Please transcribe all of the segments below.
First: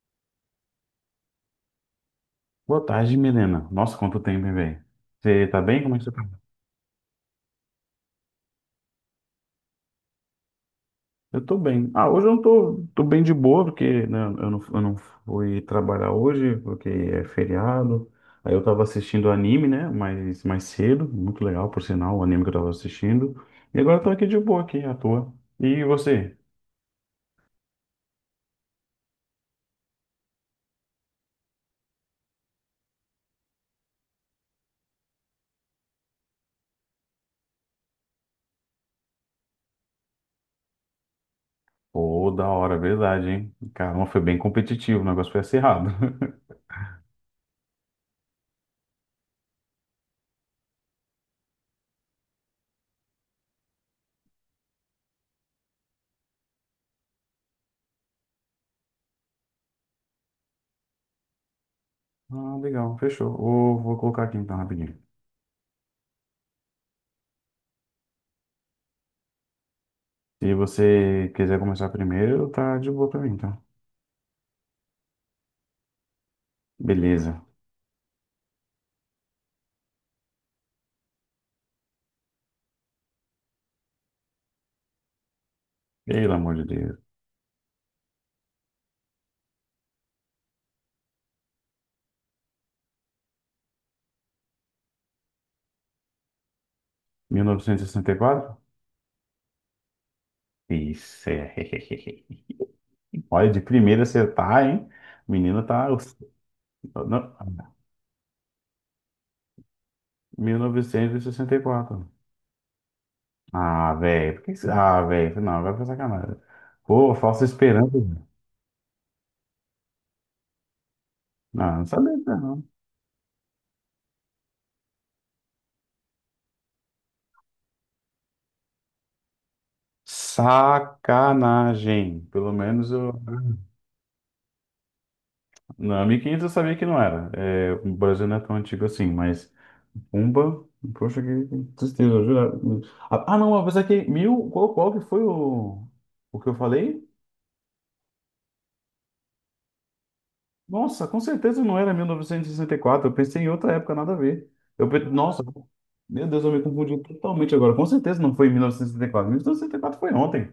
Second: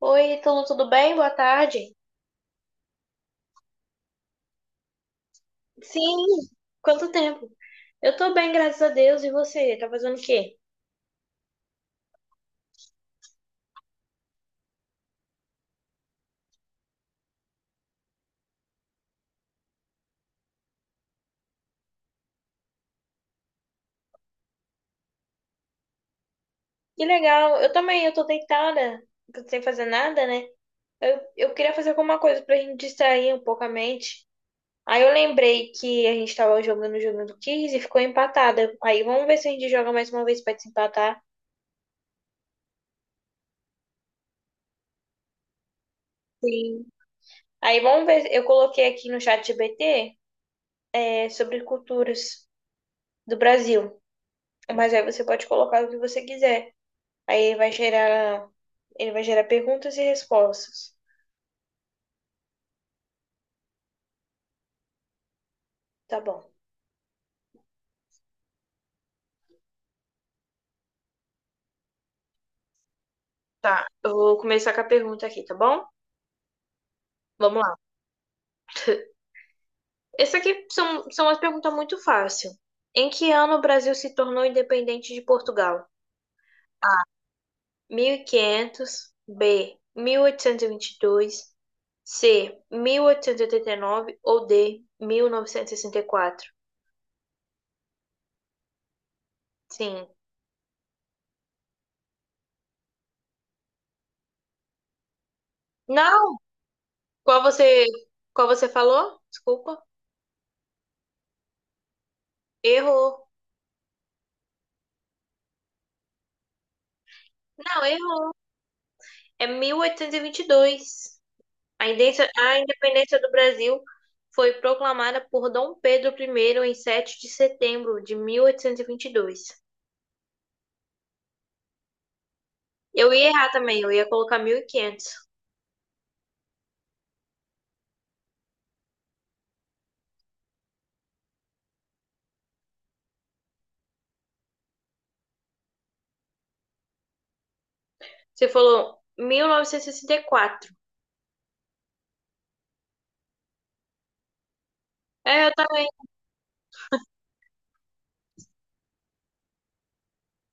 Oi, Ítalo, tudo bem? Boa tarde. Boa tarde, Milena. Nossa, quanto tempo, hein, velho? Você tá bem? Como é que você tá? Sim, quanto tempo? Eu tô bem, graças a Deus. E você? Tá fazendo o quê? Eu tô bem. Ah, hoje eu não tô, tô bem de boa, porque né, eu não fui trabalhar hoje, porque é feriado. Aí eu tava assistindo anime, né? Mais cedo, muito legal, por sinal, o anime que eu tava assistindo. E agora eu tô aqui de boa, aqui, à toa. E você? Que legal. Eu também, eu tô deitada, sem fazer nada, né? Eu queria fazer alguma coisa pra gente distrair um pouco a mente. Aí eu lembrei que a gente tava jogando o jogo do Kiss e ficou empatada. Aí vamos ver se a gente joga mais uma vez pra desempatar. Pô, da hora, verdade, hein? Caramba, foi bem competitivo, o negócio foi acirrado. Sim. Aí vamos ver, eu coloquei aqui no chat GBT, sobre culturas do Brasil. Mas aí você pode colocar o que você quiser. Aí ele vai gerar perguntas e respostas. Ah, legal, fechou. Vou colocar aqui então, rapidinho. Tá bom. Se você quiser começar primeiro, tá de boa pra mim, tá? Tá, eu vou começar com a pergunta aqui, tá bom? Beleza. Vamos lá. Essa aqui são umas perguntas muito fáceis. Em que ano o Brasil se tornou independente de Portugal? Pelo amor de Deus. 1500, B, Mil oitocentos e vinte e dois, C, Mil oitocentos e oitenta e nove ou D, Mil novecentos e sessenta e quatro. Mil novecentos e sessenta e quatro. Sim. Isso é. Olha, de primeira você tá, hein? O menino tá. Não! Não, Qual você, qual você falou? Desculpa. 1964. Errou. Ah, velho. Por que você... Ah, velho. Não, vai pra sacanagem. Pô, falsa Não, esperança. errou. É mil oitocentos e vinte e dois. Não, não sabia, disso, A não. independência do Brasil foi proclamada por Dom Pedro I em 7 de setembro de 1822. Sacanagem. Pelo menos eu Eu ia errar também, eu ia colocar 1500. na. Não, 1500 eu sabia que não era. É, o Brasil não é tão antigo assim, mas Pumba, poxa, que tristeza, eu juro. Ah, ah, não, apesar que mil, qual, qual que foi o que eu falei? Você falou 1964. Nossa, com certeza não era mil novecentos e sessenta e quatro, eu pensei em outra época, nada a ver. Eu, pe- nossa, É, eu também. meu Deus, eu me confundi totalmente agora. Com certeza não foi em 1964, 1964 foi ontem.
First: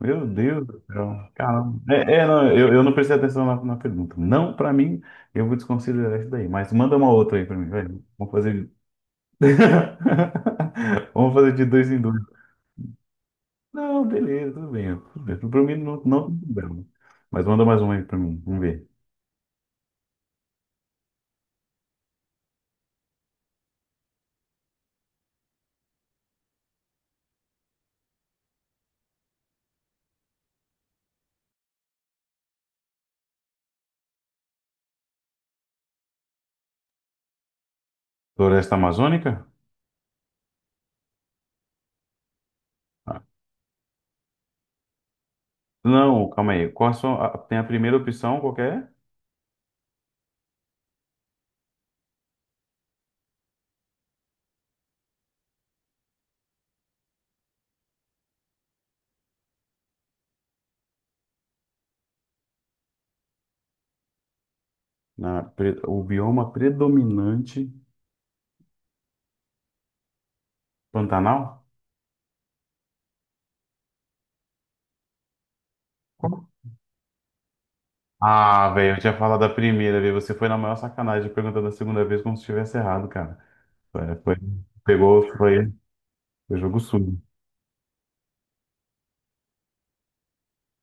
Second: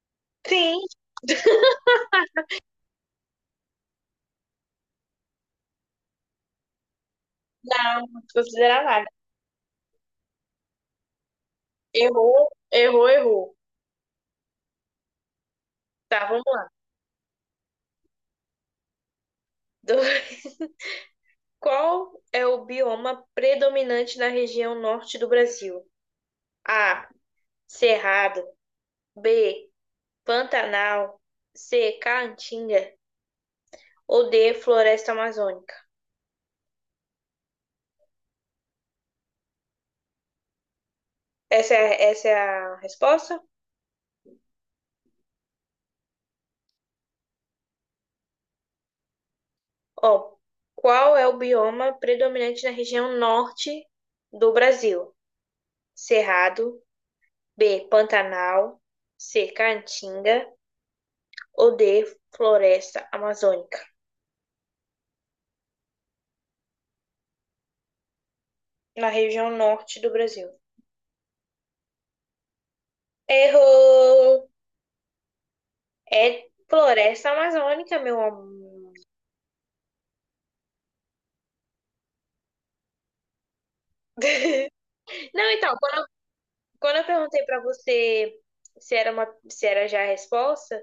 Meu Deus Sim, do céu. Caramba. É, é, não, eu não prestei atenção na pergunta. Não, pra mim, eu vou desconsiderar isso daí. Mas manda uma outra aí pra mim, vai. não, não Vamos fazer. considerar nada. Vamos fazer de dois em dois. Errou, errou, errou. Não, beleza, tudo bem. Tudo bem. Pra mim, não, Tá, não tem vamos lá. problema. Mas manda mais uma aí pra mim, vamos ver. Qual é o bioma predominante na região norte do Brasil? A. Cerrado. B. Pantanal. C. Caatinga. Ou D, floresta amazônica? Floresta Amazônica? Essa é a Ah, resposta? não, calma aí. Qual a sua, a- tem a primeira opção, qual que é? Ó, qual é o bioma predominante na região norte do Brasil? Cerrado, B, Pantanal, C, Caatinga ou D, floresta amazônica? Na, pre- o bioma predominante. Na região norte do Brasil. Pantanal? Errou! É floresta amazônica, meu Ah, amor. velho, eu tinha falado da primeira vez. Você foi na maior sacanagem perguntando a segunda vez como se tivesse errado, cara. Foi, foi- pegou, Não, foi, então, quando, foi jogo quando eu sujo. perguntei pra você se era já a resposta,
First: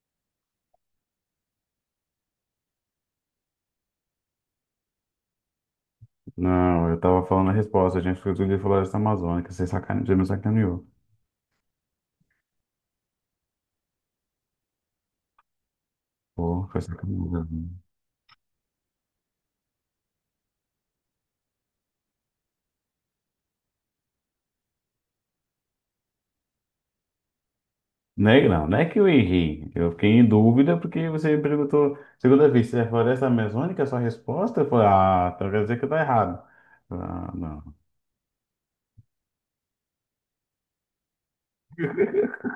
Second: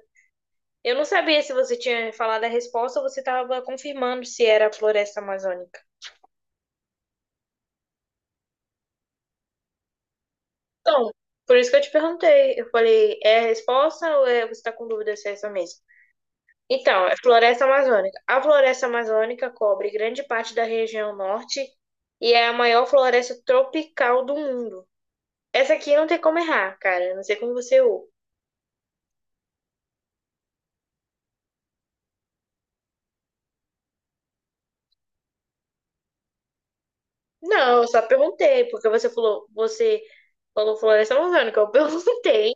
eu não sabia se você tinha falado a resposta ou você estava confirmando se era a floresta amazônica. Não, eu tava falando a resposta. A gente foi tudo de floresta amazônica. Você sacane... você me sacaneou. Então, por isso que eu te perguntei. Eu falei, é a resposta ou você está com dúvida se é essa mesmo? Pô, foi Então, é floresta sacanagem. amazônica. A floresta amazônica cobre grande parte da região norte e é a maior floresta tropical do mundo. Essa aqui não tem como errar, cara. Eu não sei como você errou. Não é, não, não é que eu errei. Eu fiquei em dúvida porque você me perguntou segunda vez se é floresta amazônica, a sua resposta? Eu falei, ah, então quer dizer que tá errado. Ah, não. Não, eu só perguntei, porque você falou floresta amazônica. Eu perguntei.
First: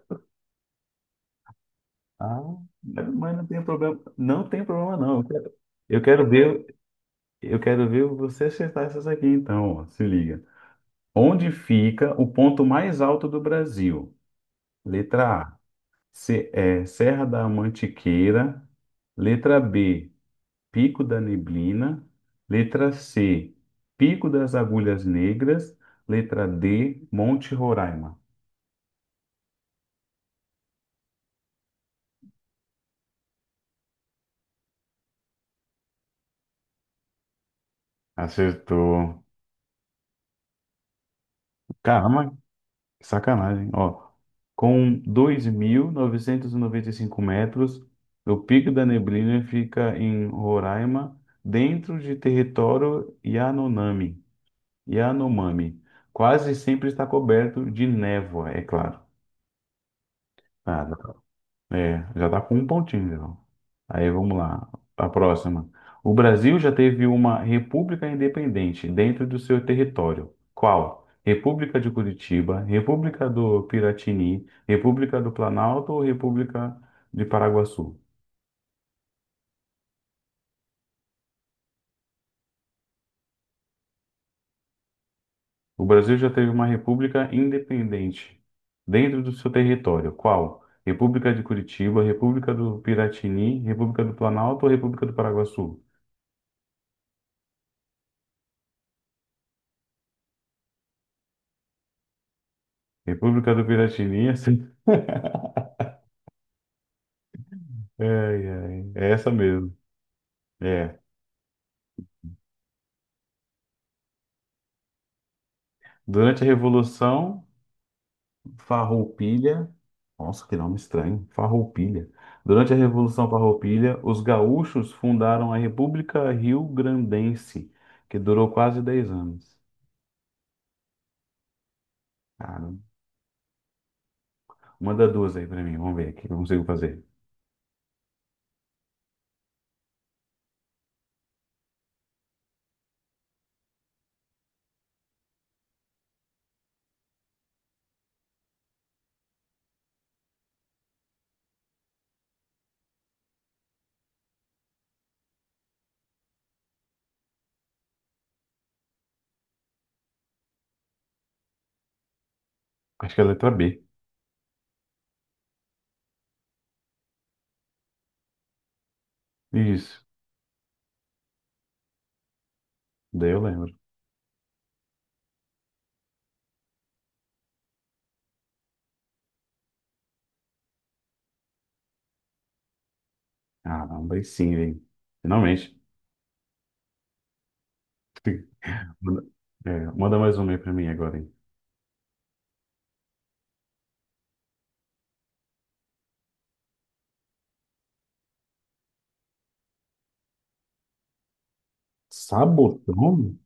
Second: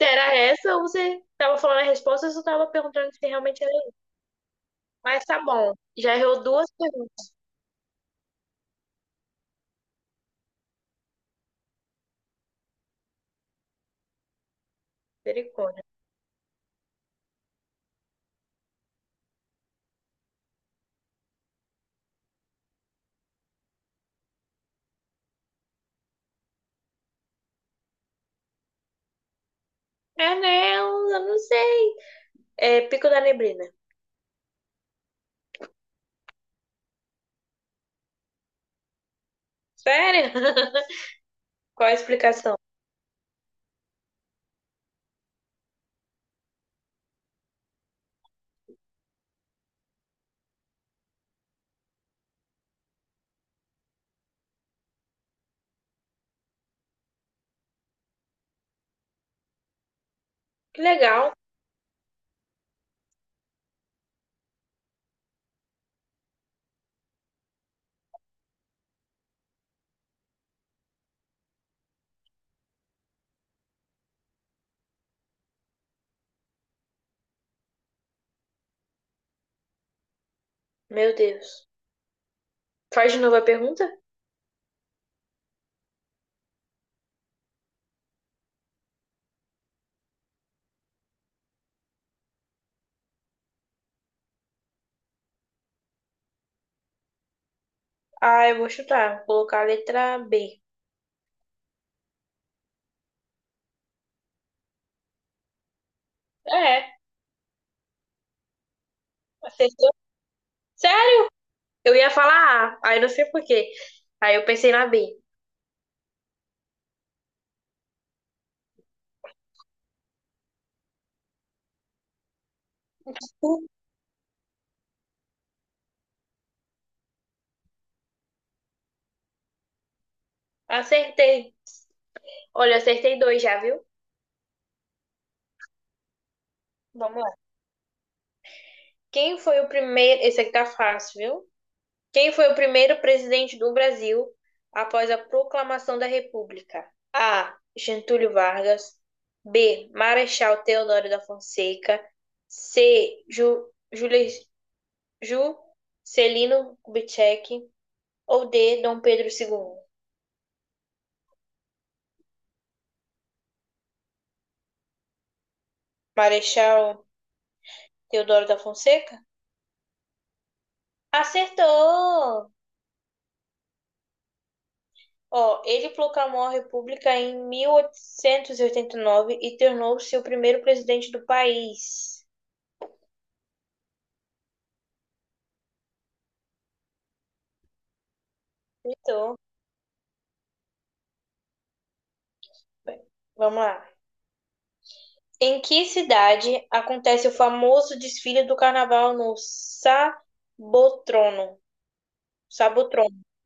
Era essa ou você tava falando a resposta ou Ah, você tava perguntando se mas não tem realmente era isso? problema. Não tem problema, não. Eu Mas tá quero bom, eu já quero errou duas ver. perguntas, Eu quero ver você acertar essas aqui, então. Ó, se liga. Onde fica o ponto mais alto do Brasil? Letra A, misericórdia. se- é, Serra da Mantiqueira. Letra B, Pico da Neblina. Letra C, Pico das Agulhas Negras. Letra D, Monte Roraima. Não, eu não sei. É Pico da Neblina. Acertou. Sério? Qual a Caramba, explicação? sacanagem, ó. Com dois mil novecentos e noventa e cinco metros, o Pico da Neblina fica em Roraima, dentro de território Yanomami. Yanomami. Quase sempre está coberto de névoa, é claro. Que Ah, legal. é, já tá com um pontinho, então. Aí vamos lá, a próxima. O Brasil já teve uma república independente dentro do seu território. Qual? República de Curitiba, República do Piratini, República do Planalto ou República de Paraguaçu? Meu Deus. Faz de novo a pergunta? O Brasil já teve uma república independente dentro do seu território. Qual? República de Curitiba, República do Piratini, República do Planalto ou República do Paraguaçu? Ah, eu vou chutar. Vou colocar a letra B. República do Piratini. É, Ai, ai. É essa mesmo. acertou. É. Sério? Eu ia falar A, aí não sei por quê. Aí eu pensei na B. Durante a Revolução Farroupilha, nossa, que nome estranho, Farroupilha. Durante a Revolução Uh, Farroupilha, os gaúchos fundaram a República Rio-Grandense, que durou quase 10 anos. acertei. Olha, Caramba. acertei dois já, viu? Manda duas aí pra mim, vamos ver o que eu consigo fazer. Vamos lá. Quem foi o primeiro? Esse aqui tá fácil, viu? Quem foi o primeiro presidente do Brasil após a proclamação da República? A. Getúlio Vargas. B. Marechal Deodoro da Fonseca. C. Juscelino Kubitschek. Ou D. Dom Pedro II. Acho que é a letra B. Marechal Deodoro da Fonseca? Isso, Acertou! daí eu lembro. Ó, ele proclamou a República em mil oitocentos e oitenta e nove e tornou-se o primeiro presidente do país. Caramba, aí sim, hein? Finalmente. Manda, Então é, manda mais uma aí pra mim agora, hein? vamos lá. Em que cidade acontece o famoso desfile do carnaval no Sabotrono? Sabotrono. Sabotão?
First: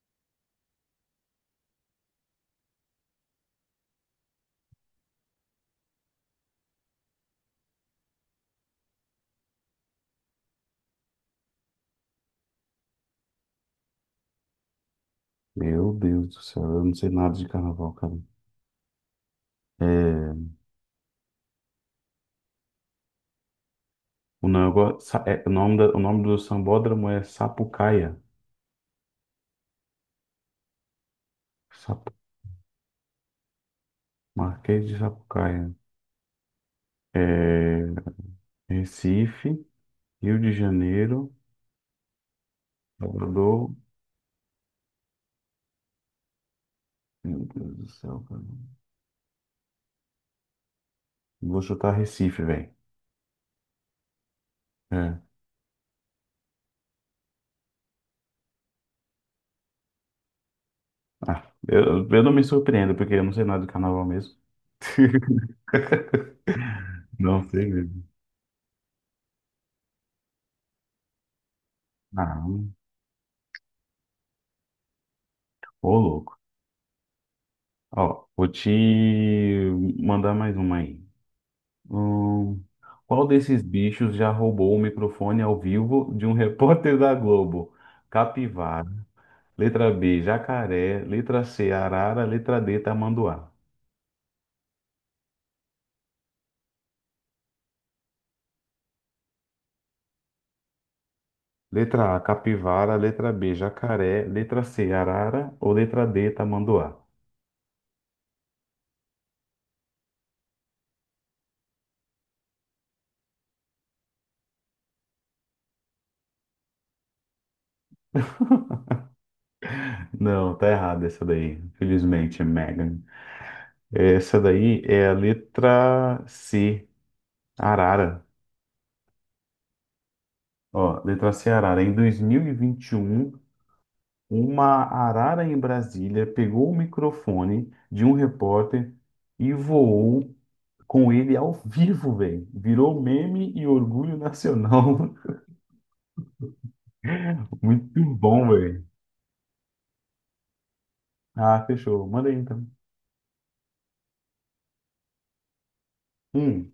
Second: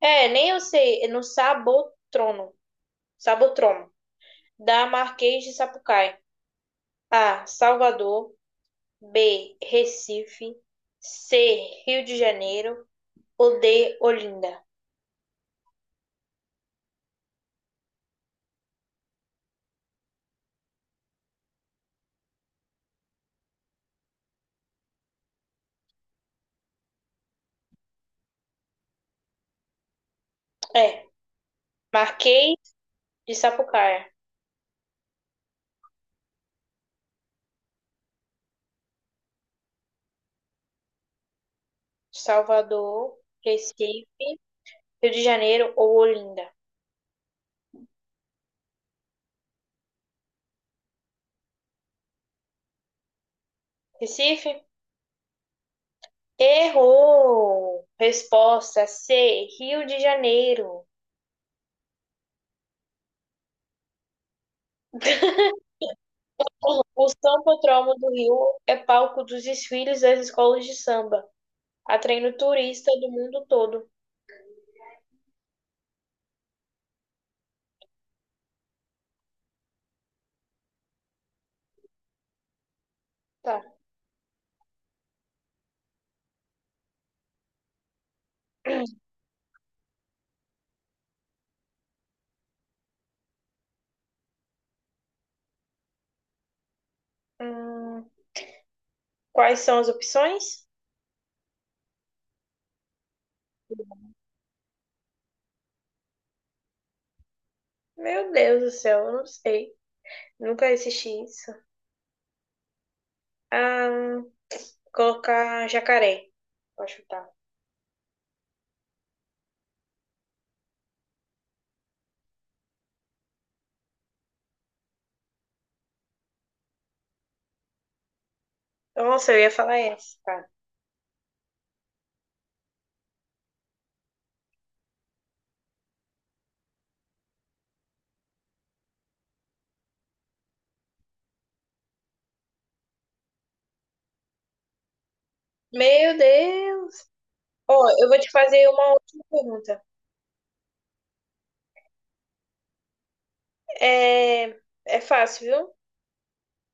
É, nem eu sei. É no Sabotrono. Sabotrono. Da Marquês de Sapucaí. A. Salvador. B. Recife. C. Rio de Janeiro. Ou D. Olinda. Meu Deus do céu, eu não sei nada de carnaval, cara. É, o, nego- sa- é, o nome da- o nome do sambódromo é Sapucaia. É. Sapu- Marquês de Sapucaí. Marquês de Sapucaia. É, Recife, Rio de Janeiro, Salvador. Salvador. Recife. Rio de Janeiro ou Olinda. Meu Deus do céu, cara. Vou chutar Recife, velho. Recife? É. Errou! Resposta C, Rio de Janeiro. Ah, eu não me surpreendo, porque eu não sei nada de carnaval mesmo. O Não sei Sambódromo mesmo. do Rio é palco dos desfiles das escolas de samba, atraindo Ah, turista do mundo todo. ô louco. Ó, vou te mandar mais uma aí. Hum, qual desses Tá. bichos já roubou o microfone ao vivo de um repórter da Globo? Capivara. Letra B, jacaré. Letra C, arara. Letra D, tamanduá. Hum, quais são as opções? Letra A, capivara. Letra B, jacaré. Letra C, arara. Ou letra D, tamanduá? Meu Deus do céu, eu não sei. Nunca assisti isso. Ah, colocar jacaré. Vou chutar. Não, tá errado essa daí. Infelizmente, Megan. Essa daí é a letra C, arara. Nossa, eu ia falar essa, cara. Ó, letra C, arara. Em 2021. Uma arara em Brasília pegou o microfone de um repórter e voou com ele ao vivo, velho. Virou meme e orgulho nacional. Meu Deus! Ó, Muito eu vou te bom, fazer velho. uma última pergunta. Ah, fechou. Manda aí então. É, é fácil, viu? Hum,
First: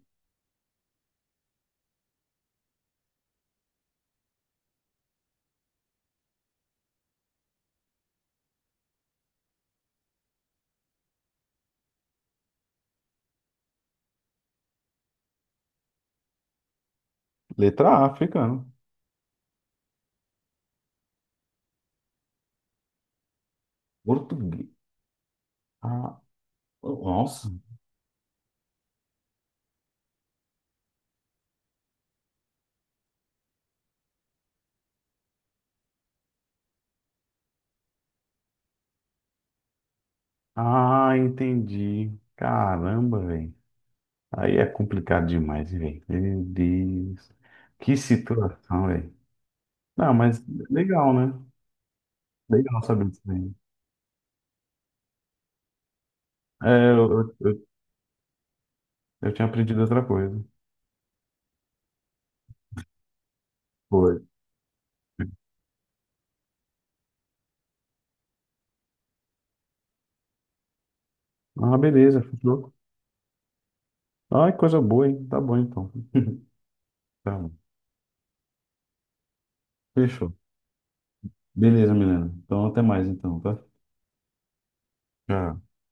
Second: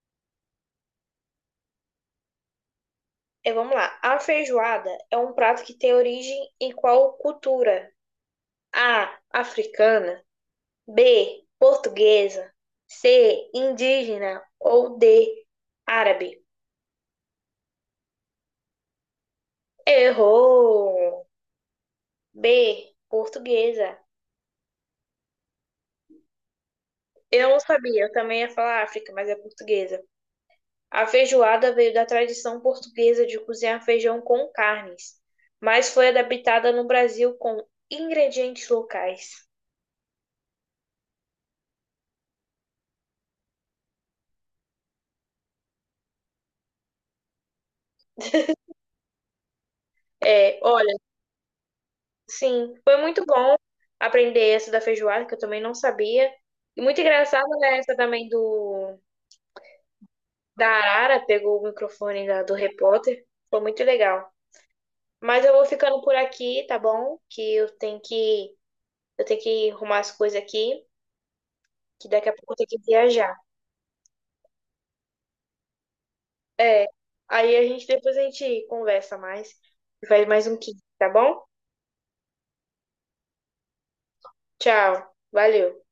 É, vamos lá. A feijoada é um prato que tem origem em qual cultura? A. Africana. B. Portuguesa. C. Indígena. Ou D. Árabe. letra A, africano. Errou! B. Portuguesa. Português. Ah, Eu nossa. não sabia, eu também ia falar África, mas é portuguesa. A feijoada veio da tradição portuguesa de cozinhar feijão com carnes, mas foi adaptada no Brasil com ingredientes locais. Ah, entendi. Caramba, velho. Aí é complicado demais, velho. Meu Deus. Que situação, velho. Não, mas É, olha. legal, né? Sim, Legal foi saber disso muito aí. bom aprender essa da feijoada, que eu também não sabia. E É, muito eu, eu, engraçado eu né, essa também do eu tinha aprendido outra coisa. da Arara, pegou o microfone do repórter. Foi muito Foi. legal. Mas eu vou ficando por aqui, tá bom? Que eu tenho que eu tenho que arrumar as coisas aqui, Ah, que beleza, daqui a pouco eu tenho fechou. que viajar. Ai, coisa boa, hein? Tá bom então. É. Tá bom. Aí a gente depois a gente conversa mais, faz Fechou. mais um kit, tá bom? Beleza, Milena. Então até mais então, tá? Tchau. Tchau. Valeu.